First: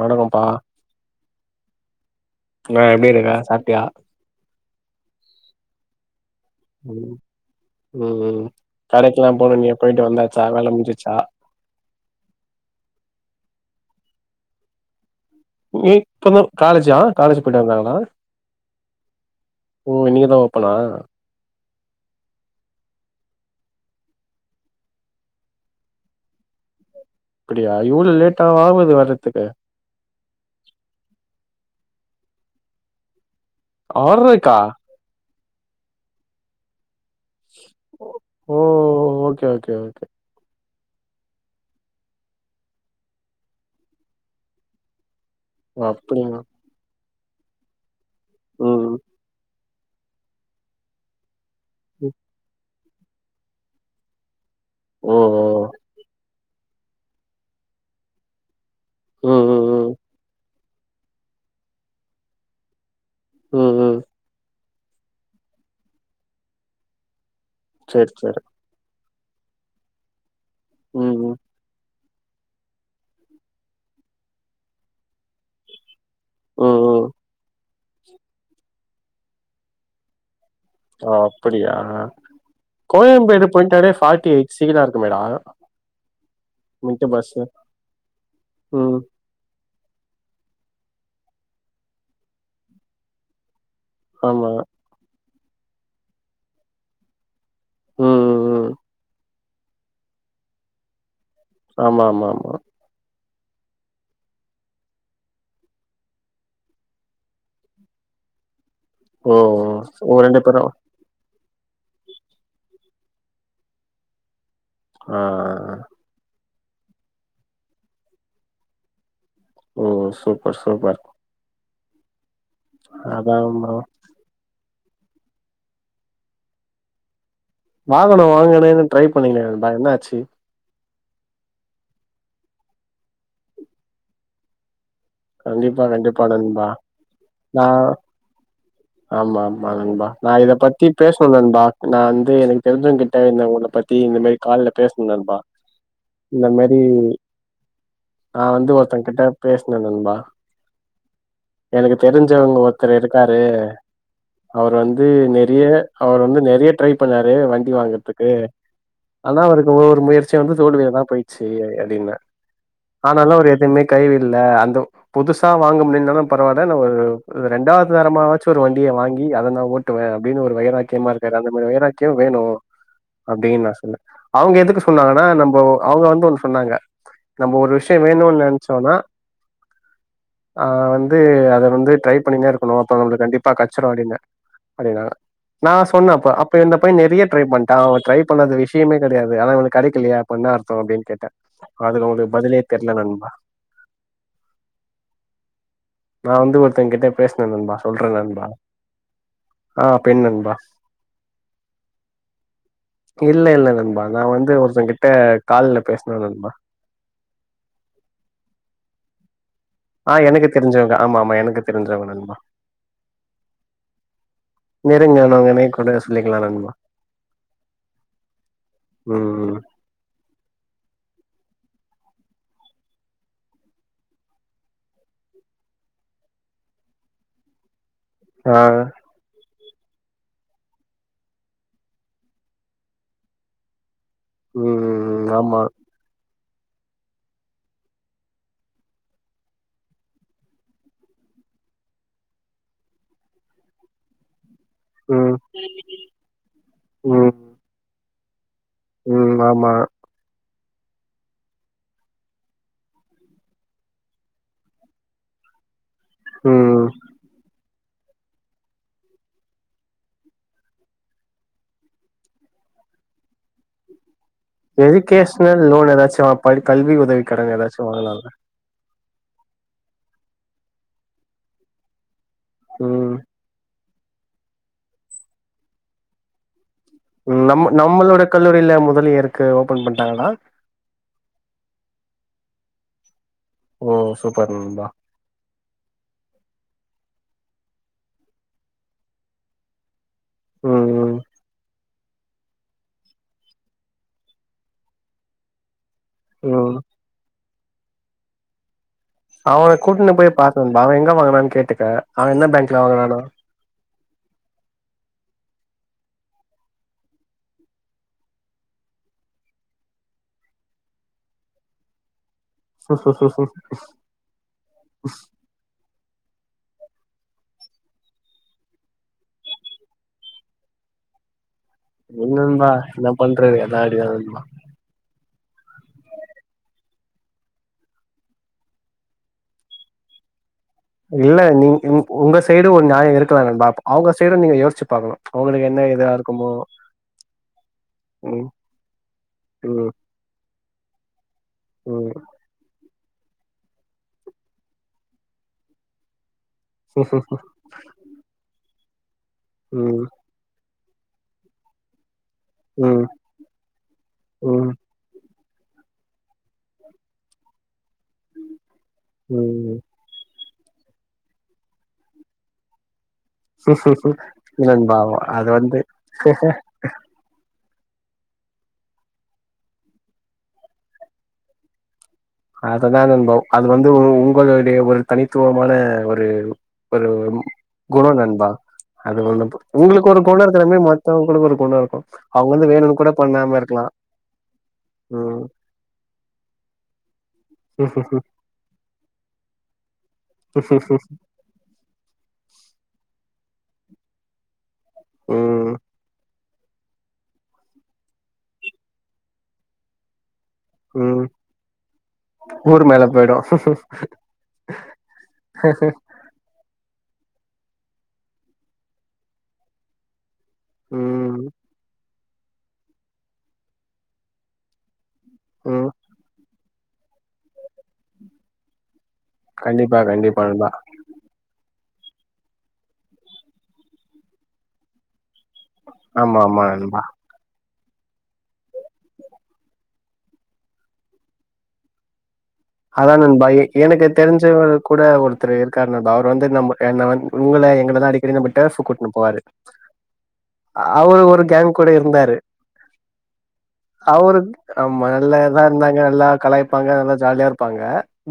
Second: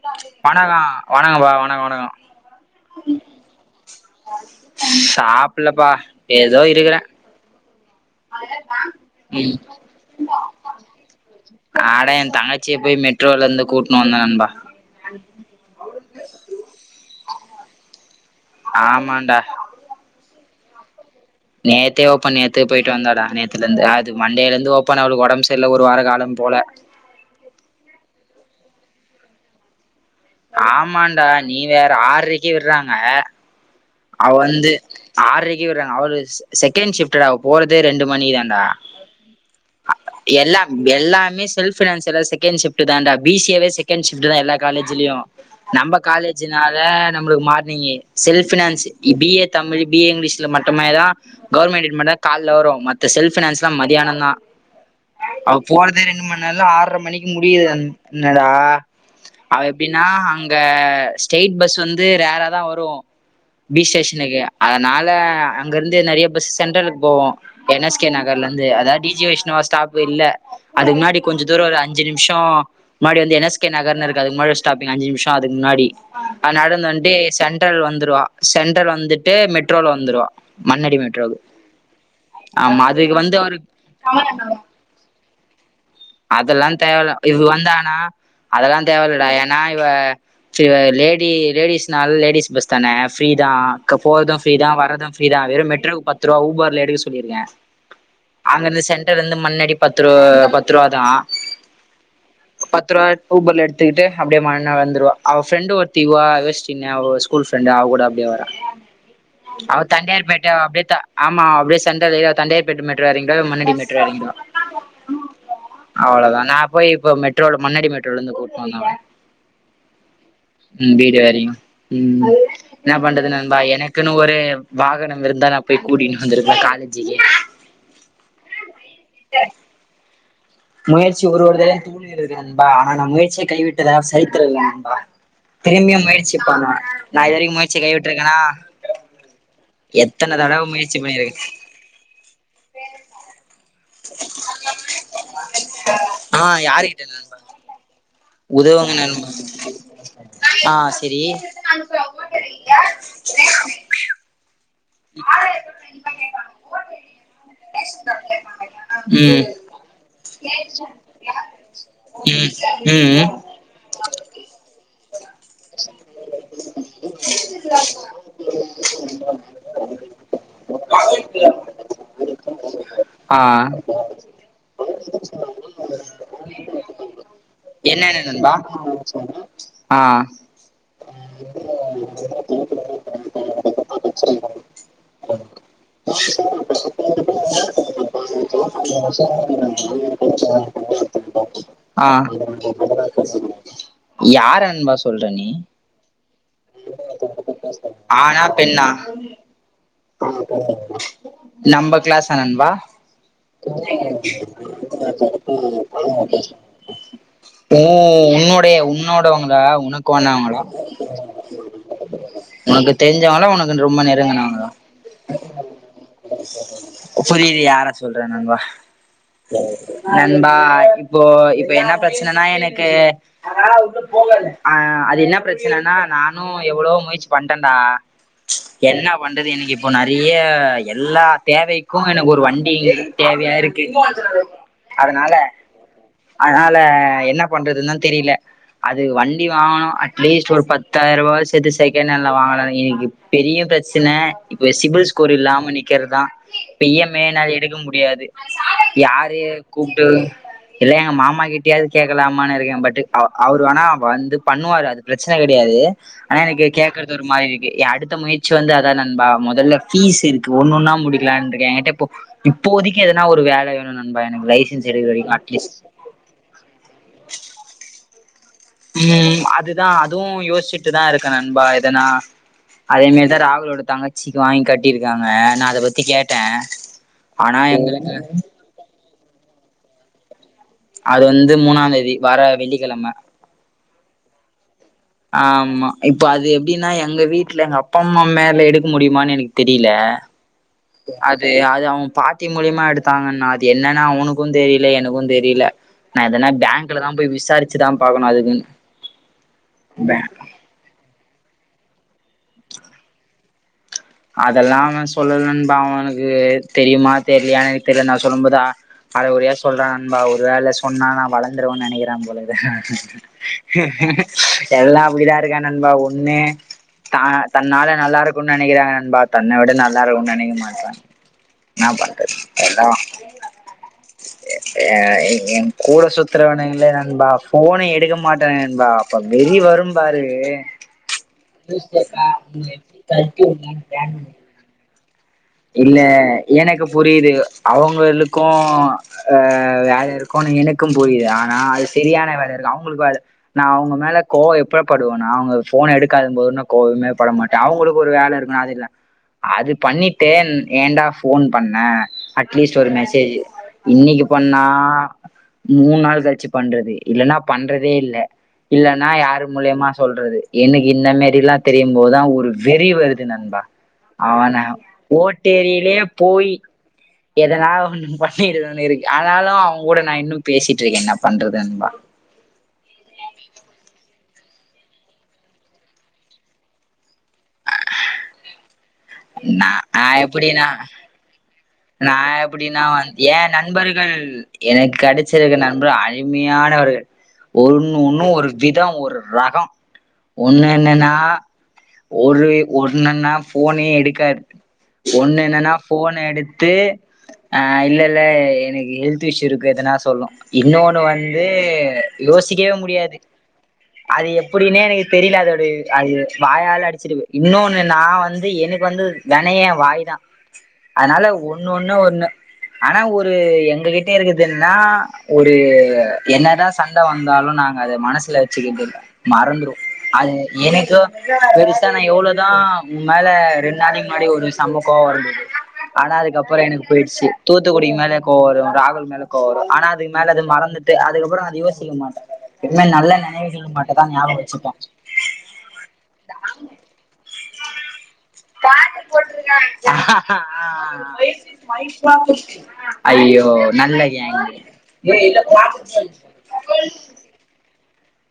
வணக்கம்ப்பா வணக்கொ வணக்கப்பா வணக்கொ வணக்கொ ஹலோ எப்டி இருக்க சாப்ட்டியா சாப்புலப்பா எதோ இருக்குறே ம் ம் ம் கடைக்கெல்லா ம் போணுனிய போயிட்டு வந்தாச்சா வேல முஞ்சுச்சா அட எ தங்கச்சிய போய் மெட்ரோல இருந்து கூட்ணு வந்த நண்பா நீ இப்பத காலேஜா காலேஜ் போய்ட்டு வந்தாங்களா ஆமான்டா ஓ இன்னிக்குதா ஓப்பனா நேத்தே ஓப்பன் நேத்தே போயிட்டு வந்தாடா நேத்துலர்ந்து அது மண்டேலந்து ஓப்பன் அவளுக்கு ஒடம்ப் செர்ல ஒரு வாரோ அவளு போல ட்டாவா ஆவுது வறத்துக்கு ஆமாண்டா நீ வேற ஆற்றைக்கு விட்றாங்க ஆற்றைக்கா ஆற்றைக்கு விட்றாங்கோ அவளு ச செகண் ஷிஃப் டுடா அவ போறதே ரெண்டு மணி ஓ தான்டா ஓகே ஓகே ஓகே எல்லா எல்லாமே செல்ஃப் ஃபினான்ஸ் எல்லா செகெண் ஷிப்ட்டு தான்டா பி சி யேவே செகெண் ஷிப்ட் தா எல்ல காலேஜிலியு ஓ நம்ப அப்டிங்களா காலேஜினால நம்மளுக்கு மார்னிங்கி செல்ஃப ஃபினான்ஸ் ம் B A Tamil B A இங்கிலீஷ்ல மட்டுமே தா கவுர்மெண்டி ம் மட்டுதா கால்ல வரு த செல்ஃப் ஃபினான்ஸ் லா மதியானந்தா ஓ அவ போறதே ரெண்டு மணி லந்து ஆற்ற மணிக்கு முடியுது இன்னடா ஓ ம் அவ ம் ம் எப்டின்னா அங் ங்க ஸ்டெய்ட் பஸ்ஸு வந்து ரேரா தா வரு ம் பீச் ம் ஸ்டேஷனுக்கு அதனால அங்க இருந்து நெறிய பஸ் சென்ட்ரலுக் போவு என் எஸ் கே சேரி சேரி நகர்லந்து அதாத் டி ஜி வைஷ்ணவா ஸ்டாப் இல்ல அதுக் ம் முன்னாடி ம் கொஞ்ச தூரோ [unintelligible] அஞ்சு நிம்ஷோ முன்னாடி வந்து என் எஸ் கே நகர்ன் இருக்கு முன்னாடி ஸ்டாப்பிங் அஞ்சு நிமிஷோ அதுக்கு முன்னாடி அ ம் நடந்து ம் வந்ட்டு சென்ட்ரல் வந்துருவா சென்ட்ரல் வந்துட்டு மெட்ரோல வந்துருவா மண்ணடி ஒ மெட்ரோக்கு அப்படியா ஆமா அதுக்கு வந்து கோயம்பேடு அவரு போய்ட்டாளே ஃபாடி எயிட் சீலா இருக்குமே டா அதெல்லா தேவல இது வந்தானா அதெல்லா ம் தேவயில்ல ஏன்னா இவ ச இவ லேடி லேடிஸ்னால லேடிஸ் பஸ் தான ஃப்ரீ தா க்க போற்து ஆமா ஃப்ரீதா வரது ஃப்ரீதா வெறு மெட்ரோக்கு பத்துருவா ஊபர்ல எடுக்க சொல்லிருக்க ம் ம் ம் அங்கந்து சென்டர் இருந்து மண்ணடி பத்து ரூ பத்துருவா தா ஆமா ஆமா ஆமா பத்து ரூபா ஊபர்ல எடுத்துகிட்டு அப்டே மண்ண வந்துர்வா அவ ஃப்ரெண்டு ஒர்த்தி உ அ யுவஸ்ரீ னு அவ ஸ்கூல் ஃப்ரண்டு அவு கூட அப்டே வரா ஓ அவ ஓ ரெண்டு தண்டயார்பேட்ட அவ பேரும் அப்டே த ஆமா அப்டே சென்ட்ரல்ல ஏறி அவ் தண்டயார்பேட் மெ [unintelligible] எறங்டுவா இல்ல மண்ணடி மெட்ரோ எறங்கிடுவா அ அ அ அவ்ளோதா நா போய் இப்ப மெட்ரோல மண்ணடி மெட்ரோலந்து கூப்னு வந்த அவல ஓ சூப்பர் சூப்பர் ம் இன்னா பண்றது அதா நண்பா ப்ரோ எனக்குனு ஒரு வாகனம் இருந்தா நா போய் கூட்டினு வந்திருப காலேஜுலே வாகனோ வாங்கனுன்னு ட்ரை பண்ணிங்களே நண்பா என்ன ஆச்சு முயற்சி ஒரு ஒரு தடவையு தோல்வியடையுது நன்பா ஆனா நா முயற்சிய கைவிட்டதா சரித்திரோ இல்ல நண்பா கண்டிப்பா திரும்பியு கண்டிப்பா முயற்சி நண்பா பண்ணுவ நா இது வரிக்கு முயற்சிய கை விட்ருக்கனா ஆமா ஆமா நண்பா நா இத பத்தி பேசணு பண்ணிருக்க நண்பா நா வந்து எனக்கு தெரிஞ்சவங் கிட்ட இந்த உன்ன பத் தி இந்த மாரி கால்ல பேஸ்ன நண்பா ஆ இந்த மாரி யாருகிட்ட ஒரு நண்பா நா வந்து உதவுங்க ஒருத்தங்கிட்ட நண்பா பேஸ்ன நண் பா ஆ செரி எனக்கு தெரிஞ்சவங் ஒருத்தர் இருக்காரு அவரு வந்து நெறிய அவுர் வந்து நெறிய ட்ரை பண்ணாரு வண்டி வாங்கற்துக்கு ஆனா ம் அவுருக்கு ஒரு ஒரு முயற்சியு வந்து தோல்வில தா போய்ச்சு அப்டின்ன ம் ம் ஆனாலு அவுரு எதுமே கை விட்ல்ல அந்த புதுசா வாங்க முடில்னாலு பரவால்ல நா ஒரு ர ரெண்டாதரமாவாச்சு ஒரு வண்டிய வாங்கி அத நா ஓட்டுவ அப்டினு ஒரு வைராக்கியமா இருக்காரு அந்த மாரி வைராக்கியோ வேணு ஆ அப்டின் நா சொன்ன அவுங்க எதுக்கு சொன்னாங்கன்னா நம்போ அவுங்க வந்து ஒண் சொன்னாங்க நம்ப ஒரு விஷ்யோ என்னென்ன வேணூன் நண்பா நென்ச்சோனா ஆ ஆ வந்து அத வந்து ட்ரை பண்ணினே இருக்கணு அப்ப நம்ளுக்கு கண்டிப்பா கட்ச்சிறு அப்டின்ன அப்டினா நா சொன்னே அப்ப அப்ப இந்த பைய நெறிய ட்ரை பண்டா அவ ட்ரை பண்ணாத விஷியமே கெடயாது ஆனா இவனுக் கடைக்கலியே அப்பனா அர்த்தோ அப்டினு கேட்டே அதுல ஆ அவுங்களுக்கு பதிலே தெரில நண்பா யார நண்பா சொல்ற நீ நா வந்து ஒருத்தங்க கிட்ட பேசுனே நண்பா சொல்றே நண்பா ஆணா பெண்ணா ஆ பெண் நண்பா நம்ப கிளாஸ் ஆ நண்பா [inaudible] இல்ல இல்ல நண்பா நா வந்து ஒருத்தங்கிட்ட கால்ல பேசுன நண்பா உ உன்னோடைய உன்னோடவங்ளா உனக்கு ஆ எனக்கு வாணவங்களா தெரிஞ்சவங்க ஆமா ஆமா எனக்கு தெரிஞ்சவங்க நண்பா உனக்கு தெரிஞ்சவங்களா உனக்கு ரொம்ப நெருங்குனவங்களா நெருங்க நாங்க என்னைக் கூட சொல்லிக்கலா நண்பா புரியுது யாரா சொல்ற நண்பா ம் ம் நண்பா இப்போ இப்ப என்ன பிரச்சனைனா எனக்கு ஆ அது என்ன பிரச்சனனா நானு எவ்ளோ முயற்சி பண்டேன்டா ஆ ச் என்ன பண்றது எனக் இப் ப்போ நெறைய எல்லா தேவைக்கு எனக்கு ஒரு வண்டி தேவையா இருக்கு ம் ம் அதனால ஆமா அதனால என்ன பண்றதுன்தா தெரில அது வண் டி வாங்கணு அட்லீஸ்ட் ஒரு பத்தாயிரூபா சேத்து செகண்ட்ல வாங்கலா எனக்கு பெரிய பிரச்சன இப்ப சிபில் ஸ்கோர் ம் இல்லாம நிக்கறதா இப்ப இஎம்எ ம் என்னால எடுக்க முடியாது ம் யாரு ஆமா கூப்டது இல்ல எங்க மாமா கிட்டயாவது கேட்கலாமானு இருக்கே பட் அவர் அவரு வேணா வந் து பண்ணுவாரு அது பிரச்சன கெடையாது ஆனா எனக்கு ம் கேக்குறது ஒரு மாரி இருக்கு எ எ அடுத்த முயற்சி வந்து அதா நண்பா முதல்ல பீஸ் இருக்கு ஒண்ணு ஒன்னா முடிக்கலான்ருக்கே என்கிட்ட இப்போ இப்போதிக்கு எதனா ஒரு வேல வேணு நண் எஜுகேஷனல் லோன் ஏதாச்சு வா படி கல்வி உதவி கடன் ஏதாச்சு வாங்களால ம் ம் அதுதா அதுவு யோசிச்சுட்டு தா இருக்க நண்பா எதனா அதே ம் மாரிதா ராகுலோட தங்கச்சிக்கு வாங்கி கட்டிருக்காங்க நா அத பத்தி கேட்டே ம் நம்ம நம்மளோட கல்லூரில முதலியருக்கு ஓபன் பண்டாங்களா அது வந்து மூணாந்தேதி வர வெள்ளிக்கிழம ஓ சூப்பர் நண்பா ஆமா இப்ப அது எப்டினா எ எங்க வீட்ல எங்க அப்பா அம்மா மேல எடுக்க முடியுமானு எனக் தெரில ம் ம் அது அது அவுங் பாட்டி மூலியமா எடுத்தாங்னா அது என்னனு அவனுக்கு தெரில எனக்கு தெரில நா எதனா ம் பேங்க்ல தா போய் விசாரிச்சுதா பாக்கணு அதுக்குனு அவன கூட்டுன்டு போய் பாத்து நண்பா அவ எங்க வாங்கனானு கேட்டுக்க அவ என்ன பேங்க்ல வாங்குனானோ அதெல்லா அவ சொல்லலா நண்பா அவனுக்கு தெரியுமா தெரியலயா எனக்கு தெரியல நா சொல்லும்போது அ அரகொறையா சொல்றா நண்பா ஒரு வேல சொன்னா நா வளந்துருவேனு நெனக்கிறா போல இரு எல்லா அப்டிதா இருக்கா நண்பா ஒ ண்ணே தா தன்னால நல்லா இருக்குனு நெனக்கிறாங்க பா தன்னை விட நல்லா இருக்குனு நெனக்க மாட்றா என்னா நீ பண்றது நண்பா எல்லா என்ன பண்றது எல்லா அப்டிதா நண்பா எ என் கூட சுத்துரவனுங்களே நண்பா போன எடுக்க மாட்டாங்க நண்பா அப்ப வெறி வரும் பாரு எ இல்ல நீங் இவுங் உங்க சைடு ஒரு நியாய இருக்கலா நண்பா அவங்க சைடு நீங்க யோசுச்சு பாக்கணு அவங்களுக்கு என்ன இல்ல இதா இருக்குமோ எனக்கு புரியுது அவங்களுக்கு ம் அ ம் வேல இருக்குனு எனக் கும் புரியுது ஆனா அது ம் சரியான வேல இருக் அவு உங்களுக்கு வேல நா அவுங்க மேல கோவோ எப்ப படுவனா அவுங்க போன எடுக்காத போதுன்ன கோவமே பட மாட்டே அவுங்களுக்கு ஒரு வேல இருக்குனா அது இல்ல அது ம் பண்ணிட்டு ஏண்டா போன் பண்ண அட்லீஸ்ட் ஒரு ம் மெசேஜ் இன்னக்கு பண்ணா மூண் நாள் கழுச்சி பண்றது இல்லன்னா பண்றதே இல்ல இல்லன்னா யார் ம் மூலயமா சொல்றது இன்னு இந்த மேரில்லா தெரியு போதுதா ஒரு வெறி வருது நண்பா ம் அவன நண்பா அது வந்து [unintelligible] போயி எதனால ஒன்னு பண்ணிடனுன் இருக்கு ஆனாலு அவங் கூட நா இன்னு பேசிட்ருக்கே என்ன பண்றது நண்பா அததா நண்பா அது வந்து உ உங்களுடைய ஒரு தனித்துவமான ஒரு ஒரு ம் குணோ நண்பா அது [unintelligible] நா நா உங்ளுக்கு ஒரு கொணோ இருக்குற எப்படின்னா மாரி மத்தவங்களுக்கு ஒரு கொணோ இருக் நா எப்டின்னா வந் ஏ நண்பர்கள் எனக்கு ம் கெடைச்சிருக்க நண்பர்கள் அருமையானவர்கள் ஒன்னு ஒன்னு ஒரு விதோ ஒரு ரகோ ஒன்னு என்னன்னா ஒரு ஒன்னன்னா ஃபோனே எடுக்காது ஒன்னு என்னன்னா ம் ஃபோன் எடு த்து ஆ இல்ல இல்ல எனக் ஹெல்த் இஷ்யூ இருக்கு எதனா சொல்லு இன்னொன்னு ம் வந்து யோசிக்கவே ஊர் மேல முடியாது போயிடு அது எப்புடின்னே எனக்கு தெரில அதோட அது வாயால அடி சரி ப்ரோ இன்னொன்னு நா வந்து எனக்கு வந்து வெனயே ஏ வாய் தா அனால ம் ஒ இதுல ஒன்ன ஒன்னு ஆனா ஒரு எங்ககிட்ட இருக்குது என்னனா ஒரு ம் என்னதா சண்ட வந்தாலு நாங்க அத மனசுல வச்சுக்கிட்டு மறந்துரு கண்டிப்பா அது கண்டிப்பா நண்பா எனக்கு பெரு தா நா எவ்ளோ தா ஓ மேல ரெண்டு நநாளைக் முன்னாடி ஒரு சம்ம கோவா வருது ஆனா ஆமா அதுக்கப் ப்ற ஆமா எனக்கு நண்பா போயிடுச்சு து த்துக்குடி மேலே கோவரு ராகுல் மேல கோவரு ஆனா அதுக்கு மேல அது மறந்துட்டு அதுக்கப்றோ அது யோசிக்கமாட்ட அதா நண்பா ஏ எனக்கு தெரிஞ்சவர் வச்சுப்பே கூட ஒருத்தர் இருக்காரு நண்பா அவர் வந்து நம் என்ன வந் ங்கள எங்களதா அடிக்கடி நம்ம ஸ்டேசன் கூட்னு போவாரு அவர் ஒரு கேங் கூட இருந்தாரு ஐயோ நல்ல அவரு கேங் ஆமா நல்லாதாருந்தாங்க நல்லா கலாய்ப்பாங்க அதெல்லா ஜாலியாருப்பாங்க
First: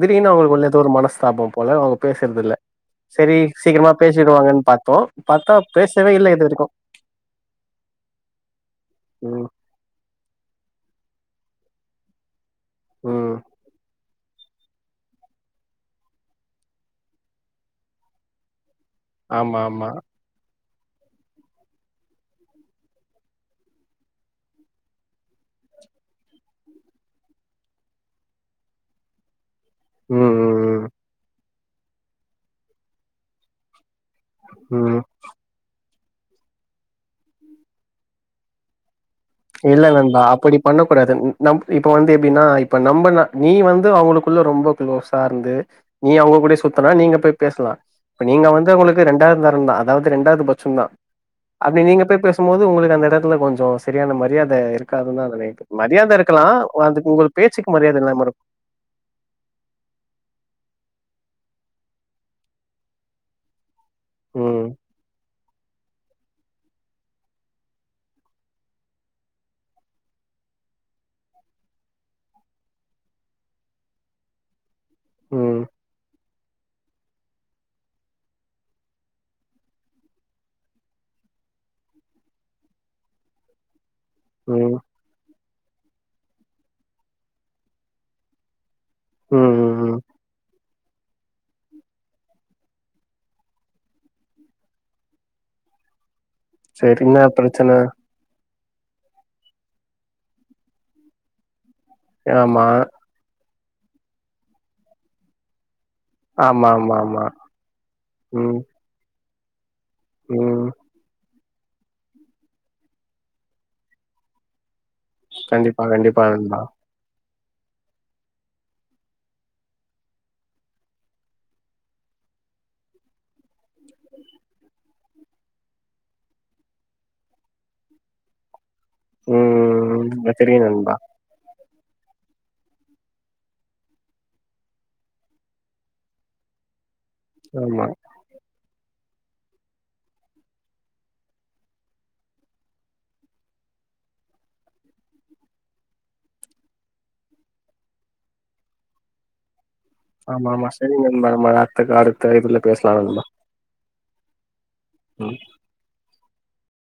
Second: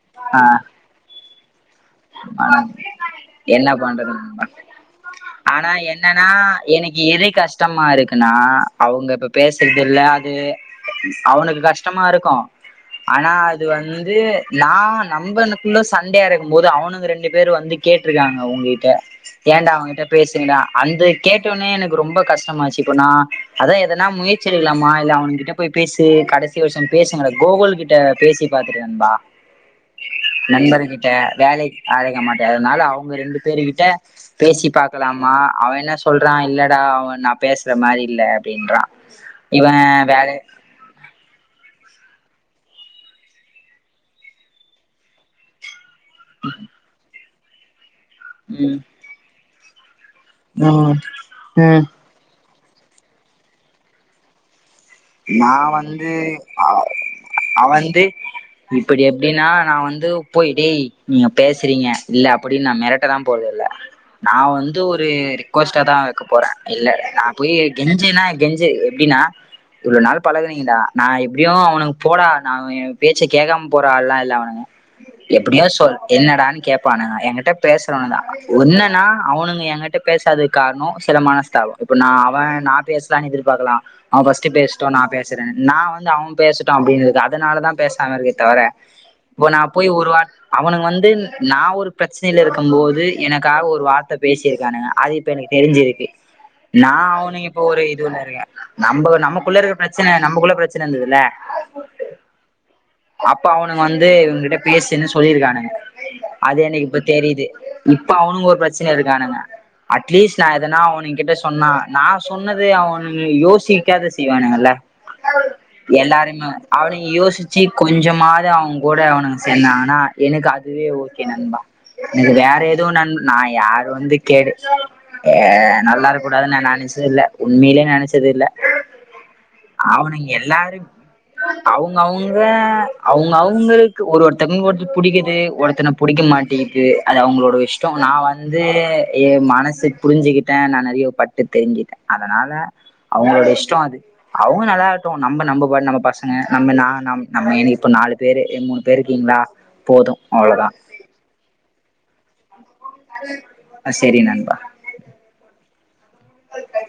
திடீர்னு அவுங்குளுக்குள்ள எதோ ஒரு மனஸ்தாபம் போல அவங்க பேசுறது இல்ல செரி என்ன சீக்கரமா பண்றது நண்பா பேசிடுவாங்கன் பாத்தோ பாத்தா ஆனா பேசவே இல்ல இது வரைக்கு இப்ப நா அவங்க இப்ப ம் பேசுறது இல்ல அது அது அவனுக்கு கஷ்டமாருக்கு ஆனா ம் அது வந்து நா நம்பனுக்குள்ள சண்டையா இருக்கும்போது அவுனுங்க ரெண்டு பேரு வந்து கேட்ருக்காங்க உங்க்கிட்ட ஆமா ஏன்டா ஆமா அவகிட்ட பேசேன்டா அந்த கேட்டோன்னே எனக்கு ரொம்ப கஷ்டமாச்சு இப்ப நா அதா எதனா முயற்சி எடுக்கலாமா இல்ல அவ கிட்ட போய் பேசு கடைசி வர்ஷோ பேசுங்க கோகுல் கிட்ட பேசி பாத்துட்ட நண்பா ம் ம் நண்பரு கிட்ட வேல [unintelligible] மாட்டே அதனால அவங்க ரெண்டு பேரு கிட்ட பேசி ம் ம் பாக்லாமா அவ என்ன சொல்றா இல்லடா அவ நா பேசுற மாரி இல்ல அப்டின்றா இல்ல நண்பா அப்டி பண்ண கூடாது நம் இப்ப வந்து எப்டின்னா இப்ப நம்ம ந நீ வந்து அவங்களுக்குள்ள ரொம்ப க்ளோஸாருந்து நீ அவங்க கூடே சுத்துனா நீங்க போய் பேஸ்லா நீங்க வந்து ம் அவுங்ளுக்கு ரெண்டாதரம் தா அதாவது ரெண்டாவது பட்சம் தா ம் அப்டி ம் நீங்க போய் பேசும்போது ஒங்களுக்கு அந்த எடத்துல கொஞ்சோ செட் [unintelligible] மரியாத இருக்காதுன் தா நா நெனைக் வந்து மரியாத இருக்கலா அது உங்க பேச்சுக்கு மரியாத இல்லாம இருக்கு இப்படி எப்டின்னா நா வந்து போய் டே நீங்க பேசுறீங்க இல்ல அப்டின் நா மிரட்ட லா போறதுல்ல நா ம் வந்து ஒரு ரிக்கோஸ்ட்டா தா போறே இல்ல நா போய் கெஞ்சுன்னா கெஞ்சு எப்டின்னா இவ்ளோ நாள் பழகுறீங்கடா நா எப்டியு அவனுக்கு போடா நா ஏ பேச்ச கேக்காம போற ஆள்லா இல்ல அவனுங்க ம் எப்டியோ சொல் என்னடான் கேப் பானுங்க எங்கிட்ட பேசுறவ தா ஒன்னா நா அவனுங்க எங்கிட்ட பேசாதுக்கு காரணோ சில மனஸ்தாபோ இப்ப நா அவ நா பேசலான் எதிர்பாக்லா ஸ்ட்டு ம் பேசட்டோ நா பேசுறே நா வந்து அவ பேசட்டு அப்டின் இருக்கே அதனால தா பேசாம இருக்கே தவர இப்போ ம் நா ம் போய் ம் ஒரு வா அவனுங் வந்து நா ஒரு பிரச்சனைல இருக்கம் போது எனக்காக ஒரு வார்த்த பேசிருக்கானுங்க அது இப்ப எனக்கு தெரிஞ்சிருக்கு நா சரி என்ன அவனுங்க இப்ப பிரச்சன ஒரு இது ஒன்னு இருக்கே நம்ப நம் நமக்குள்ள இருக்குற பிரச்சன நம்பக்குள்ள பிரச்சன இருந்துதுல்ல ஏமா இப்ப அவனுங்க வந்து இவுங்கிட்ட பேசின்னு சொல்லியிருக்கானுங்க அது ஆமா எனக்கி ஆமா இப்ப ஆமா தெரியுது இப்ப அவனுங்க ம் ஒரு பிரச்சனைல இருக்கானுங்க அட்லீஸ்ட் நா ம் எதனா அவனுங்கிட்ட சொன்னா நா சொன்னது அவனு யோசிக்காத செ திவானுங்கல்ல கண்டிப்பா கண்டிப்பா எல்லாருமே நண்பா அவனுங் யோசிச் ச்சி கொஞ்சமாது அவ்ங்கூட அவனுங்க சேந்தாங்கனா எனக்கு அதுவே ஓகே நண்பா எனக்கு வேற எதுவு நன் நா யார் வந்து கேடு் நல்லா இருக் கூடாதுன்னு நா நி சில உண்மைலே நெனச்சது இல்ல ம் அவுனுங்க ம் தெரியு எல்லாரு நண்பா அவுங்க அவுங்க அவுங்க அவுங்களுக்கு ஒரு ஒருத்தங் ஒரு புடிக்குது ஒருத்தன புடிக்க மாட்டேங்து அது அவுங்களோட ஆமா விஷ்டோ நா வந்து ஏ மனசுப் புரிஞ்சுகிட்டேன் நா நறைய பட்டு தெரிஞ்சிட்டேன் அதனால அவுங்களோட இஷ்டோ அது அவுங்க நல்லா இருக்ட்டு நம்ப நம்ப பாடு நம்ம பசங்க நம்ம நா நம் இப்ப நாலு பேரு இல்ல மூணு பேரு கீங்ளா ஆமா ஆமா சரி நண்பா நம்ம அடுத்த அடுத்த இதுல பேஸ்லா நண்பா அ செரி நண்பா ம்